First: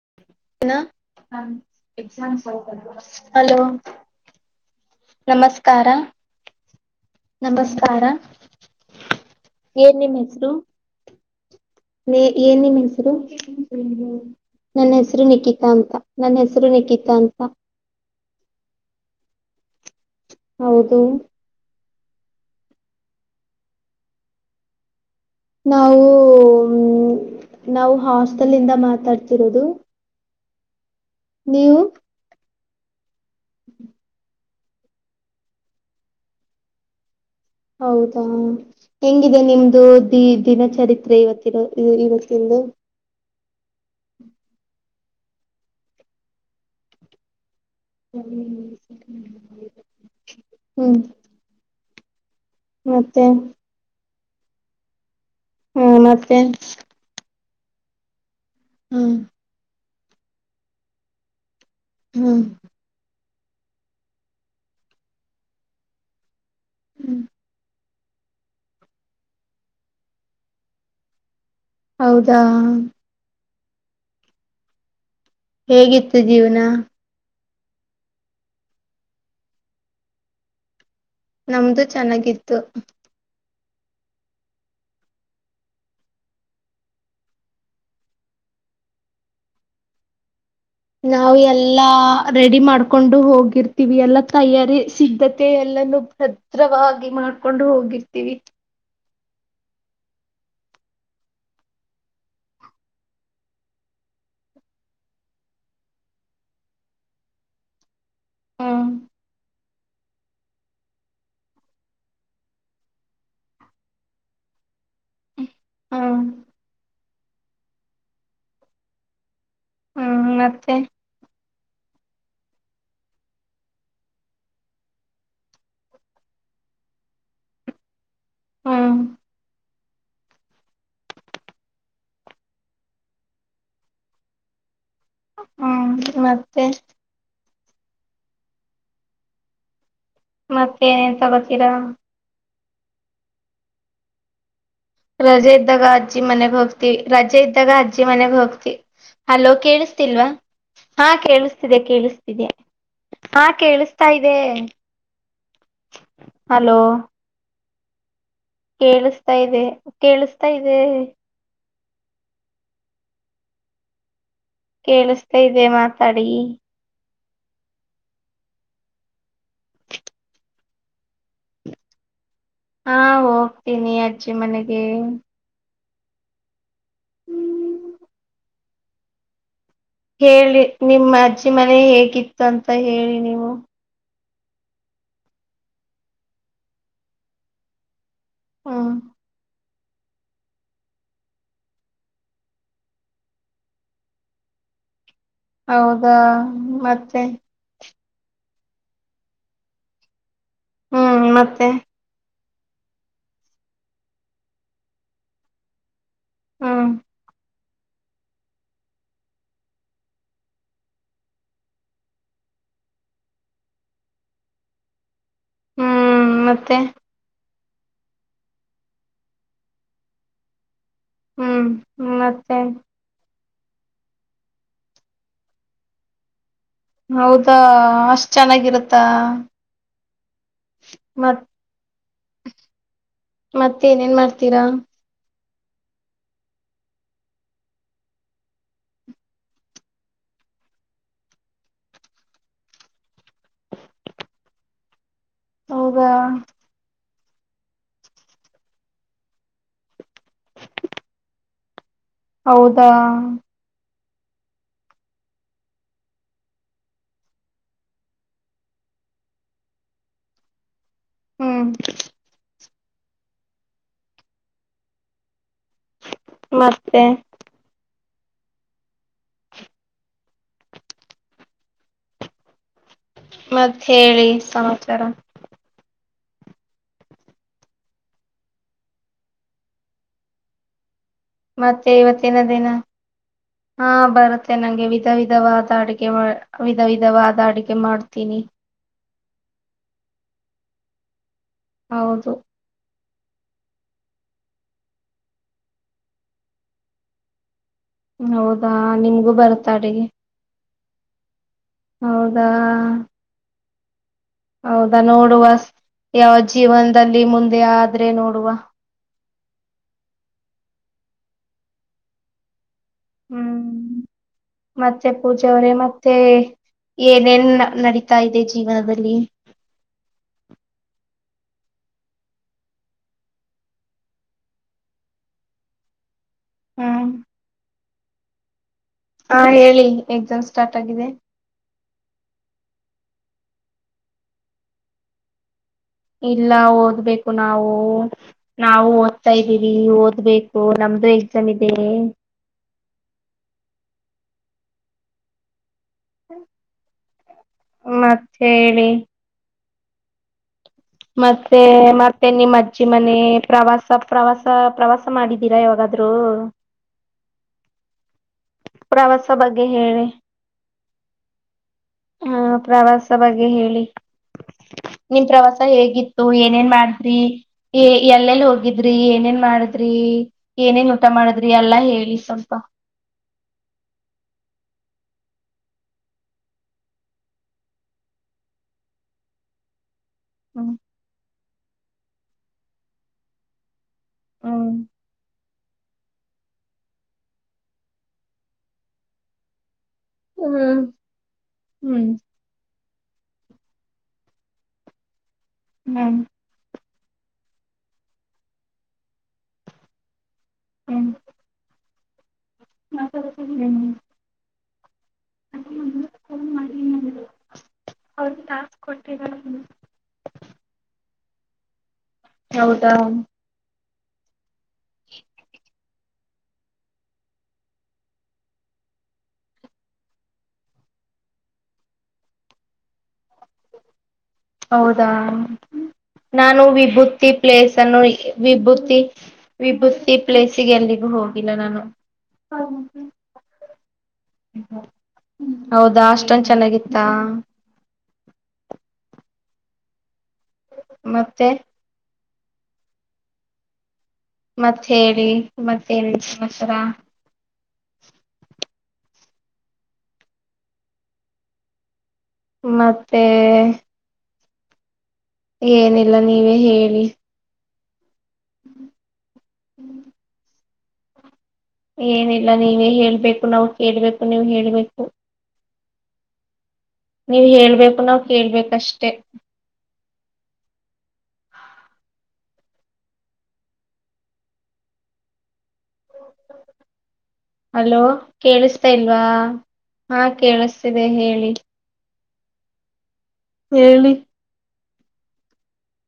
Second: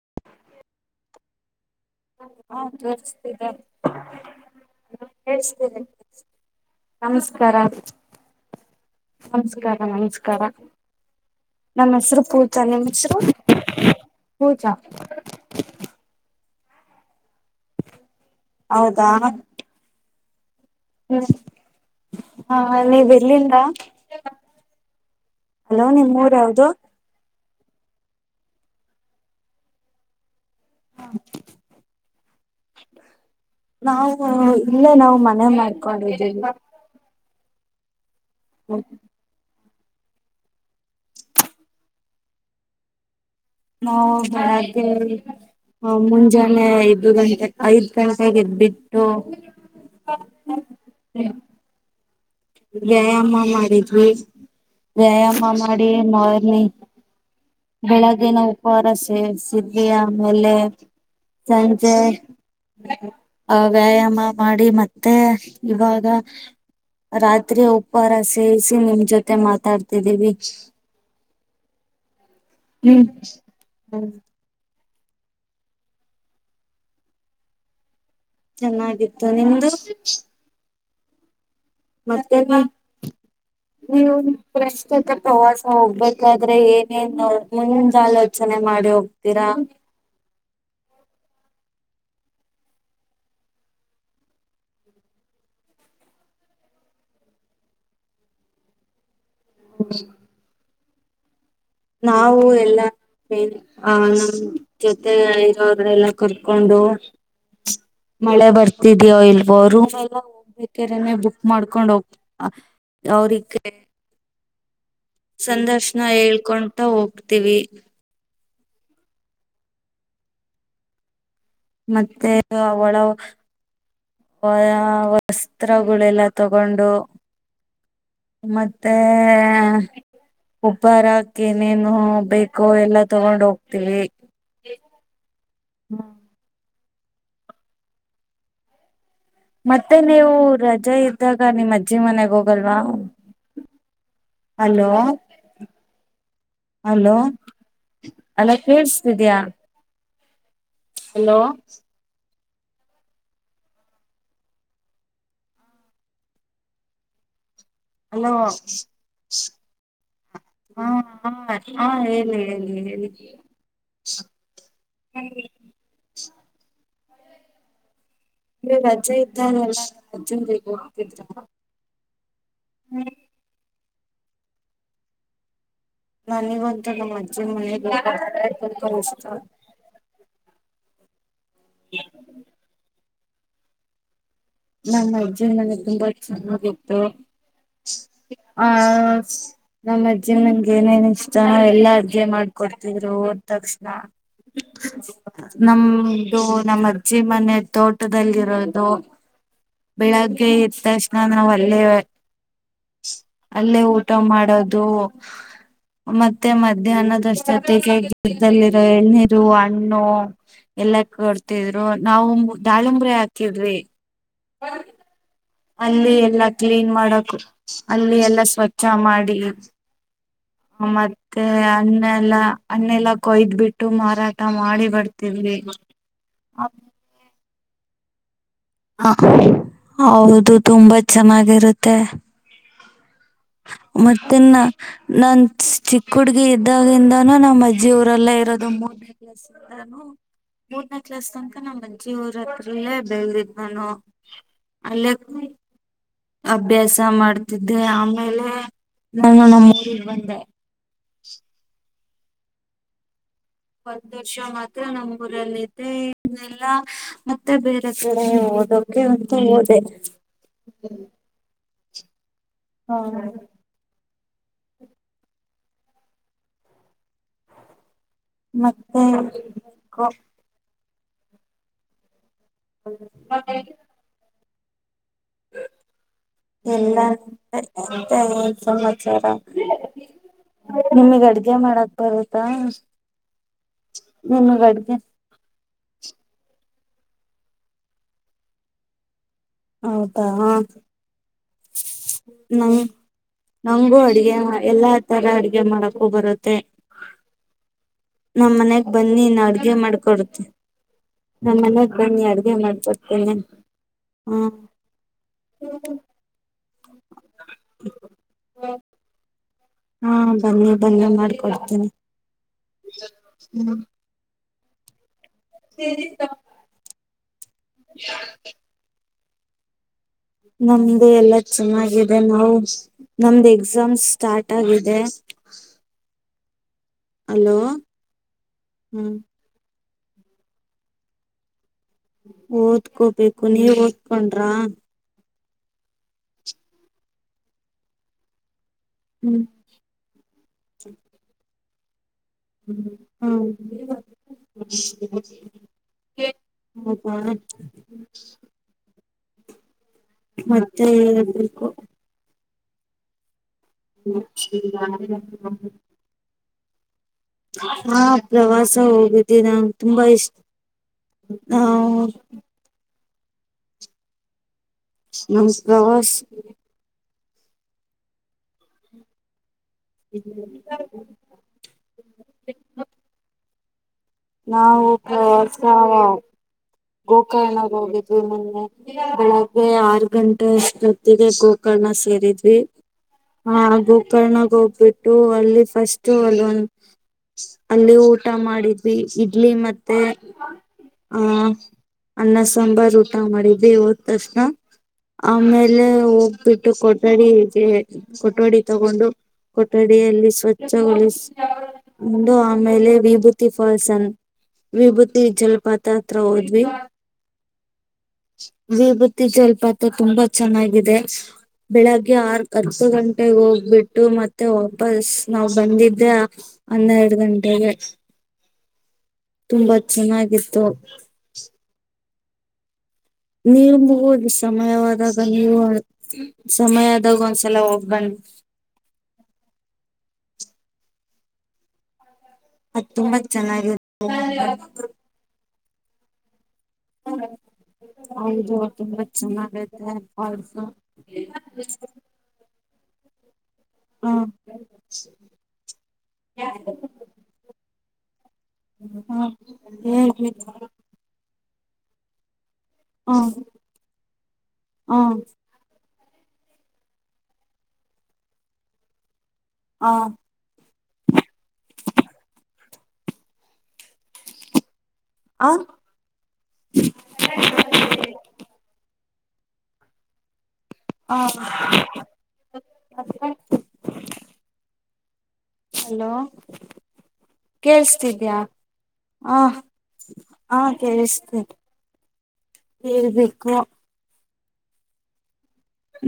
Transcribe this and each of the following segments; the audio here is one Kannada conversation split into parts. ಹ ನಮಸ್ಕಾರ ನಮಸ್ಕಾರ ನಮಸ್ಕಾರ ಏನ್ ನಿಮ್ ನಮಸ್ಕಾರ ಹೆಸರು ನಮ್ಮ ಹೆಸರು ಪೂಜಾ ಏನ್ ನಿಮ್ಮ್ ನಿಮ್ ಹೆಸರು ಪೂಜಾ ನನ್ನ ಹೆಸರು ನಿಕಿತಾ ಅಂತ ನನ್ ಹೆಸರು ನಿಕಿತಾ ಅಂತ ಹೌದಾ ಹೌದು ಹಾ ನೀವ್ ಎಲ್ಲಿಂದ? ಹಲೋ ನಾವು ನಿಮ್ ಊರ್ ಯಾವ್ದು ನಾವು ಹಾಸ್ಟೆಲ್ಂದ ಮಾತಾಡ್ತಿರೋದು ನೀವು [inaudible] ನಾವು ಇಲ್ಲೆ ನಾವ್ ಮನೆ ಮಾಡ್ಕೊಂಡಿದ್ದೀವಿ ಹೌದು ಹ ಹೆಂಗಿದೆ ನಿಮ್ದ ಇದು ದಿ ದಿನಚರಿತ್ರೆ ಇವತ್ತ ಇವತ್ತಂದು ನಾ ಬೆಳಗ್ಗೆ ಮುಂಜಾನೆ ಐದು ಗಂಟೆೆಗೆ ಐದ್ ಗಂಟೆಗೆ ಎದ್ಬಿಟ್ಟು ಹ್ಮ್ [unintelligible] ಮತ್ತೆ ವ್ಯಾಯಾಮ ಮಾಡಿದ್ದ್ವಿ ವ್ಯಾಯಾಮ ಮ್ಮ ಹ್ಮ ಮಾಡಿ ಮತ್ತೆ ಮಾರ್ನಿಂಗ್ ಬೆಳಗ್ಗೆ ನಾವು ಪರ ಹ್ಮ್ ಸೆರ್ ಸಿ [unintelligible] ಆಮೇಲೆ ಸಂಜೆ ಹ್ಮ್ ಆ ವ್ಯಾಯಾಮ ಮಾಡಿ ಮತ್ತೆ ಇವಾಗ ರಾತ್ರಿ ಹೋಗ್ ಉಪಾರ ಸೇವಿಸಿ ನಿಮ್ ಜೊತೆ ಮಾತಾಡ್ತಿದ್ದೀವಿ ಹೌದಾ ಹ್ಮ್ ಹೇಗಿತ್ತು ಜೀವನ ಚೆನ್ನಾಗಿತ್ತು ನಿಮ್ದು ನಮ್ದು ಮತ್ತೆ ಚೆನ್ನಾಗಿತ್ತು ನೀವು ಪ್ರಶ್ತುತ ಪ್ರವಾಸ ಹೋಗ್ಬೇಕಾದ್ರೆ ಏನೇನ್ ಮುಂದಲೋಚನೆ ಮಾಡಿ ಹೋಗ್ತೀರಾ ನಾವು ಎಲ್ಲಾ ರೆಡಿ ಮಾಡ್ಕೊಂಡು ಹೋಗಿರ್ತೀವಿ ಎಲ್ಲಾ ತಯಾರಿ ಸಿದ್ಧತೆ ಎಲ್ಲಾನ ಭದ್ರವಾಗಿ ಮಾಡ್ಕೊಂಡು ಹೋಗಿರ್ತೀವಿ ಹ್ಮ್ ನಾವು ಎಲ್ಲ ಆ ನಮ್ ಜೊತೆ ಇರೋರ್ ಎಲ್ಲ ಕರ್ಕೊಂಡು ಮಳೆ ಹ್ಮ್ ಬರ್ತಿದ್ಯೋ ಇಲೋ ಲ್ಲ ಹೋಗ್ಬೇಕರನೆೆ ಬುಕ್ ಮಾಡ್ಕೊಂಡ್ ಹೋಗ್ ಅ ಅವ್ರಿಗೆ ಸಂದರ್ಶನ ಹ್ಮ್ ಹೇಳ್ಕೊಂತ ಹೋಗ್ ಹೋಗ್ತೀವಿ ಹ್ಮ ಮತ್ತೆ ಮತ್ತೆ ಅವಳ ವ ವಸ್ತ್ರಗಳೆಲ್ಲ ತಗೊಂಡು ಮತ್ತೆ ಹ್ಮ್ ಉಪಾರ ಹಾಕ್ಕ ನೇನು ಬೇಕೋ ಎಲ್ಲಾ ತಗೊಂಡ ಹೋಗ್ತೀವಿ ಹ್ಮ್ ಮತ್ತೆ ಮತ್ತೆ ಮತ್ತೆ ನೀವು ಮತ್ತೆ ರಜಾ ಏನೇನ್ ಇದ್ದಾಗ ತಗೋತೀರಾ ನಿಮ್ಮ್ ಅಜ್ಜಿ ಮನೆಗೆ ಹೋಗ್ ಬಲ್ವಾ ರಜೆ ಇದ್ದಾಗ ಅಜ್ಜಿ ಮನೆಗ್ ಹೋಗ್ತಿವಿ ಹಲೋ ರಜೆ ಇದ್ದಾಗ ಅಜ್ಜಿ ಮನೆಗ್ ಅಲೋ ಹೋಗ್ತಿವಿ ಕೇೇಳಸ್ತಿದ್ಯಾ ಹಲೋ ಕೇಳಿಸ್ತಿಲ್ವಾ ಹಾ ಹಲೋ ಕೇಳಿಸ್ತಿದೆ ಕೇಳಿಸ ಹಾ ಕೇಳಿಸ್ತಾ ಇದೆ ಹಲೋ ಹಲೋ ಕೇಳಿಸ್ತಾ ಇದೆ ಕೇಳಿಸ್ತಾ ಇದೆ ಹಾ ಹಾ ಹಾ ಹೇಳಿ ಹೇಳಿ ಹೇಳಿ ಕೇಳಿಸತಾ ಅಂದ್ರೆ ಇದೆ ಮಾತಾಡಿ ಹ [unintelligible] ನೀ ರಜ್ಜೆ ಇದ್ದಾರಲ್ಲ ರಜೆನ್ ಬಗ ಹೋಗ್ತಿದ್ರ [inaudible] ಹಾ ಹೋಗ್ತೀನಿ ಅ ಅಜ್ಜಿ ಮನೆಗೆ ನನಗಂತು ನಮ್ಮ ಅಜ್ಜಿ ಮನೆ ಬೇಕ ತಪ ಇಷ್ಟ ಹೇಳಿ ನಿಮ್ಮಜ್ಜ ನಿಮ್ಮಮನೆ ಹೇಗಿತ್ತು ಅಂತ ಹೇಳಿ ನೀವು ಹ್ಮ ನಮ್ಮ ಅಜ್ಜಿ ನನಗೆ ತುಂಬಾ ಚೆನ್ನಾಗಿತ್ತು ಆ ಹ್ಮ್ ನಮ್ಮ ಅಜ್ಜಿ ನನ್ಗೆ ಏನೇನ್ ಇಷ್ಟ ನಾವ ಎಲ್ಲಾ ಅಡ್ಗೆ ಮಾಡ್ಕೊಡ್ತಿದ್ರು ಓದ ತಕ್ಷಣ ಹೌದಾ ನಮ್ದು ನಮ್ಮ ಅಜ್ಜಿ ಮತ್ತೆ ಮನೆ ದೊಡ್ ಪಟ್ಟದಲ್ಲಿರೋದು ಬೆಳ [inaudible] ಎದ ತಕ್ಷಣದ ಹ್ಮ್ ನಾವವು ಮತ್ತೆ ಅಲ್ಲೇ ಅಲ್ಲೇ ಊಟ ಮಾಡೋದು ಮತ್ತೆ ಹ್ಮ್ ಮಧ್ಯಾಹ್ನದಷ್ಟ ಜೊತೆಗೆ ಗದಲ್ಲಿರೋ ಎಳನೀರು ಹಣ್ಣು ಎಲ್ಲ ಕೊಡ್ತಿದ್ರು ನಾವು ದಾಳಿಂಬರೆ ಹಾಕಿದ್ವಿ ಹ್ಮ [unintelligible] ಅಲ್ಲಿ ಹ್ಮ್ ಎಲ್ಲಾ ಮತ್ತೆ ಕ್ಲೀನ್ ಮಾಡಕ್ ಅಲ್ಲಿ ಎಲ್ಲ ಸ್ವಚ್ಛ ಮಾಡಿ ಮತ್ತೆ ಹ್ಮ್ ಅನ್ನೆಲ್ಲ ಮತ್ತೆ ಅನ್ನೆಲ್ಲ ಕೊಯ್ದ್ ಬಿಟ್ಟು ಮಾರಾಟ ಮಾಡಿ ಬರ್ತಿವ್ರಿ ಹೌದಾ ಅಷ್ ಚೆನ್ನಾಗಿರುತ್ತಾ ಹೌದ್ ದು ತುಂಬಾ ಮತ್ ಚೆನ್ನಾಗಿರುತ್ತೆ ಏನೇನ್ ಮತ್ತೆ ನ ಮಾಡ್ತೀರಾ ನನ್ ಚಿಕ್ಕ ಹುಡ್ಗಿ ಇದ್ದಾಗಿಂದಾನೂ ನಮ್ಮ್ ಅಜ್ಜಿ ಊರಲ್ಲೆ ಇರೋದು ಮೂರ್ನೇ ಕ್ಲಾಸ್ ಇಂದಾನು ಮೂರನೇ ಕ್ಲಾಸ್ ತನಕ ನಮ್ಮ್ ಅಜ್ಜಿ ಊರ ಹತ್ರರಲ್ಲೇ ಬೆಳದಿದ್ ನಾನು ಅಲ್ಲೆ ಹೌದಾ ಅಭ್ಯಾಸ ಮಾಡ್ ತಿದ್ದೆ ಆಮೇಲೆ ನಾನು ನಮ್ ಊರಿಗ್ ಬಂದೆ ಹೌದಾ ಒಂದ್ ವರ್ಷ ಮಾತ್ರ ನಮ್ಮ ಊರಲ್ಲಿದ್ದೆ ಇನ್ನೆಲ್ಲಾ ಮತ್ತೆ ಬೇರೆ ಕಡೆ ಓದೋಕೆ ಅಂತ ಹೋದೆ ಹ್ಮ್ ಹೌದ ಮತ್ತೆ ಮತ್ತೆ ಮತ್ ಹೇಳಿ ಸಮಾಚಾರ ಎಲ್ಲ [unintelligible] ಸಮಾಚಾರ ನಿಮಗ್ ಅಡ್ಗೆ ಮತ್ತೆ ಮಾಡಕ್ ಇವತ್ತಿನ ಬರುತ್ತಾ ದಿನ ಹಾ ಬರುತ್ತೆ ನಿಮಗ್ ನಂಗೆ ಅಡ್ಗೆ ವಿಧ ವಿಧವಾದ ಅಡುಗ್ ಗೆ ಮಾಡ್ ವಿಧ ವಿಧವಾದ ಅಡಿಗೆ ಮಾಡ್ತೀನಿ ಹೌದಾ ಹೌದು ನಂಗ್ ನಂಗೂ ಅಡ್ಗೆ ಮಾ ಎಲ್ಲಾ ತರ ಅಡ್ಗೆ ಮಾಡಕ್ಕೂ ಬರುತ್ತೆ ನಮ್ಮ್ ಹೌದಾ ಮನ್ಯಾಗ್ ಬನ್ನಿ ನಿಮ್ಗೂ ನಾ ಬರುತ್ತ ಅಡ್ಗೆ ಅಡಿಗೆ ಮಾಡ್ಕೊಡ್ತಿನ್ ನಮ್ ಮನ್ಯಾಗ್ ಬನ್ನಿ ಹೌದಾ ಅಡ್ಗೆ ಮಾಡ್ಕೊಡ್ತಿನಿ ಹೌದಾ ನೋಡುವ ಯಾವ್ ಜೀವನ್ದಲ್ಲಿ ಮುಂದೆ ಆದ್ರೆ ನೋಡುವ ಹಾ ಬನ್ನಿ ಬನ್ನಿ ಮಾಡ್ಕೊಡ್ತಿನಿ ಹ್ಮ್ ಮತ್ ತ್ತೆ ಪೂಜೆ ಅವರೇ ಮತ್ತೆ ಏನೇನ್ ನಡೀತಾ ಇದೆ ಜೀವನದಲ್ಲಿ ನಮ್ದು ಎಲ್ಲ ಚೆನ್ನಾಗಿದೆ ನಾವು ನಮ್ದು ಎಕ್ಸಾಮ್ ಸ್ಟಾರ್ಟ್ ಆಗಿದೆ ಹ್ಮ್ ಹಲೋ ಹಾ ಹೇಳಿ ಎಕ್ಸಾಮ್ ಸ್ಟಾರ್ಟ್ ಆಗಿದೆ ಓದ್ಕೋಬೇಕು ನೀವ್ ಓದ್ಕೊಂಡ್ರ ಇಲ್ಲ ಓದ್ಬೇಕು ನಾವು ನಾವು ಓದ್ತಾ ಹ್ಮ್ ಇದ್ದೀವಿ ಓದ್ಬೇಕು ನಮ್ದು ಎಕ್ಸಾಮ್ ಇದ್ ಹ ಹ್ಮ ಹ್ಮ್ ಮತ್ತೆ [unintelligible] ಹೇಳಿ ಮತ್ತೆ ಮತ್ತೆ ಹೇಳ್ಬೇಕು ಮರ್ತೇನೆ ನಿಮ್ಮ ಮ ಪ್ರವಾಸ ಪ್ರವಾಸ ಪ್ರವಾಸ ಮಾಡಿದೀರಾ ಯಾವಾಗಾದರು ಹಾ ಪ್ರವಾಸ ಪ್ರವಾಸ ಹೋಗಿದ್ದೆ ಬಗ್ಗೆ ನಂಗೆ ಹೇಳಿ ತುಂಬಾ ಇಷ್ಟ ನಾ ಸ ಬಗ್ಗೆ ಹೇಳಿ ನಿಮ ಪ್ರವಾಸ ಹೇಗಿತ್ತು ಏನೇನ್ ಮಾಡಿದ್ರಿ ಎಲ್ಲೆಲ್ಲಿ ಹೋಗಿದ್ರಿ ಏನೇನ್ ಮಾಡುದಿ ಏನೇನ್ ಊಟ ಮಾಡದ್ರಿ ಎಲ್ಲಾ ಹೇಳಿ ಸ್ವಲ್ಪ ನಾವುಸ ಗೋಕರ್ಣಗ್ ಹೋಗಿದ್ ಮೊನ್ನೆ ಬೆಳಗ್ಗೆ ಆರು ಗಂಟೆ ಹ್ಮ್ ಅಷ್ಟು ಗತ್ತಿಗೆ ಸೇರಿದ್ವಿ ಹ ಹಾಗು ಕರ್ಣಗ್ ಹ್ಮ್ ಹೋಗ್ಬಿಟ್ಟು ಅಲ್ಲಿ ಫಸ್ಟ್ ಅಲ್ ಒಂದು ಅಲ್ಲಿ ಊಟ ಮಾಡಿದ್ವಿ ಇಡ್ಲಿ ಮತ್ ಹ್ಮ ಹ್ಮ್ ಅನ್ನಸ ಸಾಂಬಾರ ಊಟ ಮಾಡಿದ್ದ ಹದ ತಕ್ಷಣ ಆಮೇಲೆ ಹ್ಮ್ ಹೋಗ್ಬಿಟ್ಟು ಕೊಟ್ಟ ಕೊಠಡಿಗೆ ಕೊಠಡಿ ತಗೊಂಡು ಕೊಠಡಿಯಲ್ಲಿ ಸ್ವಚ್ ಚಗ ಹ್ಮ್ ಹ್ಮ್ ಹ್ಮ ಆಮೇಲೆ ವಿಭೂತಿ ಹ್ಮ್ ಹ್ಮ್ ಫಾಲ್ಸನ್ ವಿಭೂತಿ ಜಲಪಾತ ಹತ್ರ ಹೋದ ಹ್ಮ ವಿಭೂತಿ ಜಲಪಾತ ತುಂಬಾ ಚೆನ್ನಾಗಿದೆ ಬೆಳಗ್ ಆರ್ ಅರ್ಧ ಹೌದಾ ಗಂಟೆಗೆ ಹೋಗ್ಬಿಟ್ಟು ಮತ್ತೆ ವಾಪಸ್ ನಾವ್ ಬಂದ ಇದೇ ಹನ್ನೆರಡು ಗಂಟೆಗೆ ತುಂಬಾ ಚೆನ್ನಾಗಿತ್ತು ನೀವು ಹೌದಾ ಸಮಯವಾದಾಗ ನಾನು ಸಮಯದಾಗ ವಿಭೂತಿ ಒಂದ್ಸಲ ಪ್ಲೇಸ್ ಹೋಗ್ ಅನ್ನು ಬನ್ನಿ ವಿಭತಿ ವಿಭೂತಿ ಪ್ಲೇಸಿಗೆ ಎಲ್ಲಿಗೂ ಹೋಗಿಲ್ಲ ನಾನು ಅದು ತುಂಬಾ ಚೆನ್ನಾಗಿ ಇರುತ್ತೆ ಹೌದಾ ಅಷ್ಟ ಹೌದು ತುಂಬಾ ಚನ್ನ ಬ ಹಸ ಮತ್ತೆ ಹ ಮತ್ತ ಹೇಳಿ ಮತ್ತ ಹೇಳಿ ಸಮಾಚಾರ ಹ ಹೇ ಮತ್ತೆ ಹ ಏನಿಲ್ಲ ನೀವೇ ಹೇಳಿ ಹ ಹಾ ಏನಿಲ್ಲ ನೀವೇ ಹೇಳ್ಬೇಕು ನಾವು ಹೇಳ್ಬೇಕು ನೀವು ಹೇಳ್ಬೇಕು ಆ ನೀವ್ ಹೇಳ್ಬೇಕು ನಾವ್ ಕೇಳ್ಬೇಕಷ್ಟೇ ಹಾ ಅಲೋ ಕೇಳ್ಸ್ತಿದ್ಯಾ ಕೇಳಿಸತಾ ಇಲ್ವಾ ಹ ಹಾ ಕೇಳಿಸ್ತಿದೆ ಹೇಳಿ ಹೇಳ್ರಿ ಹೇಳಿ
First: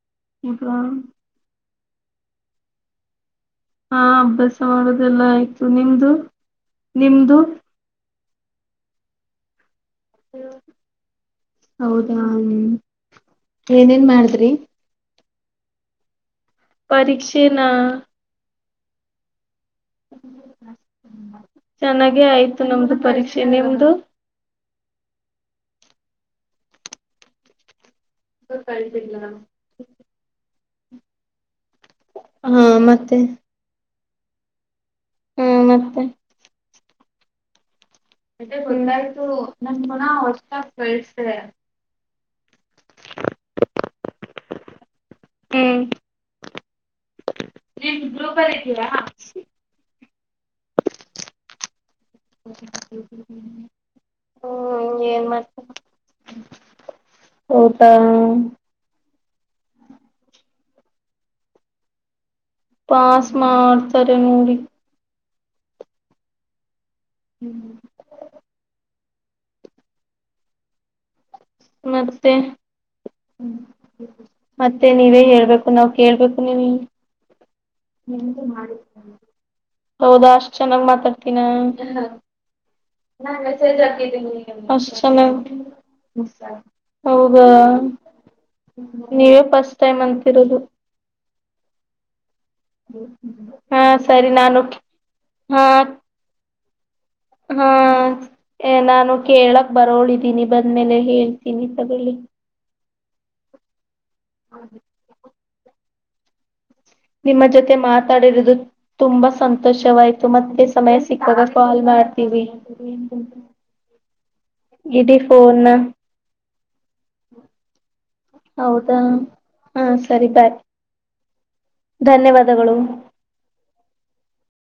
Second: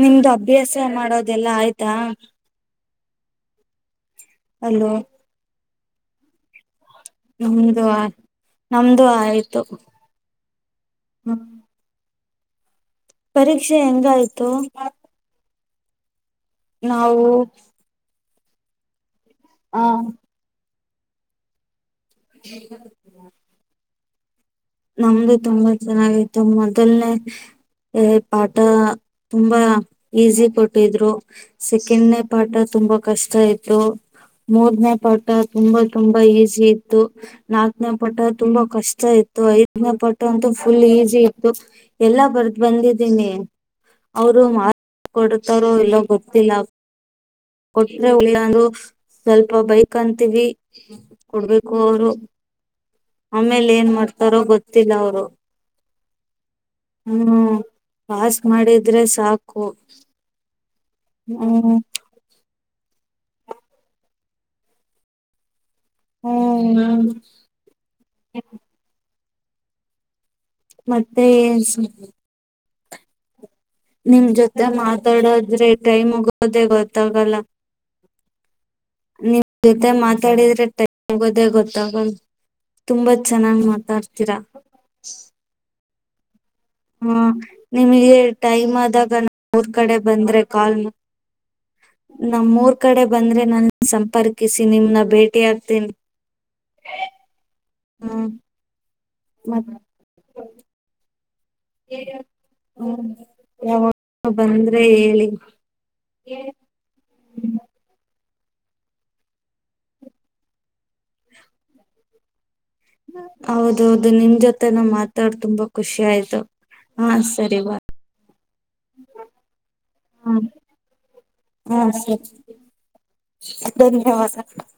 ನಿಮ್ದು ಅಭ್ಯಾಸ ಹಾ ಮಾಡೋದೆಲ್ಲಾ ಆಯ್ತು ಥ ಹಾ ಅಭ್ಯಾಸ ಹಲೋ ಮಾಡುದಿಲ್ಲ ಆಯ್ತು ನಿಮ್ದು ನಿಮ್ದು ನಮ್ದು ಆಯ್ತು ನಮ್ದು ಆಯ್ತು ಹ್ಮ್ ಹೌದು ಹ ಪರೀಕ್ಷೆ ಹೆಂಗಯ್ತು ಪರೀಕ್ಷೆ ನ ಆ [inaudible] [inaudible] ಚೆನ್ನಾಗೆ ಆಯ್ತು ನಮ್ದು ಪರೀಕ್ಷೆ ನಿಮ್ದು ನಮ್ದು ತುಂಬಾ ಚೆನ್ನಾಗೈತ ಮೊದಲ್ನೇ ಪಾಠ ತುಂಬಾ ಈಸಿ ಕೊಟ್ಟ ಇದರು ಸೆಕೆಂಡ್ ನೇ ಪಾಠ ಹಾ ತುಂಬಾ ಮತ್ತೆ ಕಷ್ಟ ಆಯ್ತು ಮೂರ್ ನೆ ಪಾಠ ಹ್ಮ್ ತುಂಬಾ ಮತ್ತೆ ತುಂಬಾ ಈಸಿ ಇತ್ತು ನಾ ಪಟ್ಟ ತುಂಬಾ ಕಷ್ಟ ಇತ್ತು ಐ ನ ಪಾಠ ಅಂತೂ ಫುಲ್ ಈಸಿ ಇತ್ತು ಎಲ್ಲಾ ಬರ್ದ ಬಂದಿದ್ದೀನಿ ಅವರು ಕೊಡ್ತಾರೋ ಹ್ಮ್ ಎಲ್ಲ ಗೊತ್ತಿಲ್ಲ ಕೊಟ್ರೆ ಉಳಿಯ ಸ್ವಲ್ಪ ಬೈಕ್ ಅಂತೀವಿ ಕೊಡ್ಬೇಕ ಹರ ಮಾಡ್ತಾರೋ ಹೂ ಅವರು ಹ್ಮ ಮಾಡ್ತ ಪಾಸ್ಕ್ ಮಾಡಿದ್ರೆ ಸಾಕು ಹ್ಮ ಪಾಸ್ ಮಾಡತಾರೆ ಹ್ಮ ಹ್ಮ [inaudible] ಮತ್ತೆ ದ [unintelligible] [inaudible] ಮತ್ತೆ ನಿಮ್ ಜೊತೆ ಮತ್ತೆ ನೀವೇ ಹೇಳ್ಬೇಕು ಮಾತಾಡದ್ರೆ ನಾವ್ ಟೈಮ್ ಕೇಳ್ಬೇಕು ನೀವ ಹೋಗೋದೇ ಗೊತ್ತಾಗಲ್ಲ್ ಹೌದಾ ಅಷ್ಟ್ ಚೆನ್ನಾಗ್ ಮಾತಾಡ್ತೀಿನ ಗೊತ್ತಾಗಲ್ಲ ತುಂಬಾ ಚೆನ್ನಾಗ್ ಮಾತಾಡ್ತೀರಾ [unintelligible] ಚನ್ನಾಗ ನಿ ಸ ಹ್ಮ ನಿಮಗೆ ಟೈಮ್ ಆದಾಗ ನಾ ನೀವೇ ಅವಊರ್ ಫಸ್ಟ್ ಕಡೆ ಟೈಮ್ ಬಂದ್ರೆ ಅಂತಿರೋದು ಕಾಲ್ ನಮ್ಮ ಮೂೂರ್ ಕಡೆ ಬಂದ್ರೆ ನಾನು ಹಾ ಸರಿ ಸಂಪರ್ಕಿಸಿ ನಾನು ನಿಮ್ನ್ನ ಹಾ ಭೇಟಿಯಗ್ತೀನಿ ಹಾ ನಾನು ಕೇಳಕ್ ಬರೋಳಿದ್ದೀನಿ ಬಂದ್ಮೇಲೆ ಹೇಳಿ ಹ್ಮ ಯ ಬಂದ್ರೆ ಹೇಳಿ ಹ ನಿಮ್ಮ ಜೊತೆ ಮಾತಾಡಿರ ತುಂಬಾ ಸಂತೋಷವಾಯ್ತು ಮತ್ತೆ ಸಮಯ ಸಿಕ್ಕಾಗ ಕಾಲ್ ಮಾಡ್ತೀವಿ ಹೌದೌದು ನಿಮ್ ಜೊತೆನ ಇಡೀ ಮಾತಾಡ್ ಫೋನ್ ತುಂಬಾ ಖುಷಿ ಆಯ್ತು ಹಾ ಸರಿ ಬಾಯ್ ಹೌದಾ ಹಾ ಸರಿ ಹ್ಮ್ ಬೈ ಹಾ ಸರಿ ಧನ್ಯವಾದಗಳು ಧನ್ಯವಾದ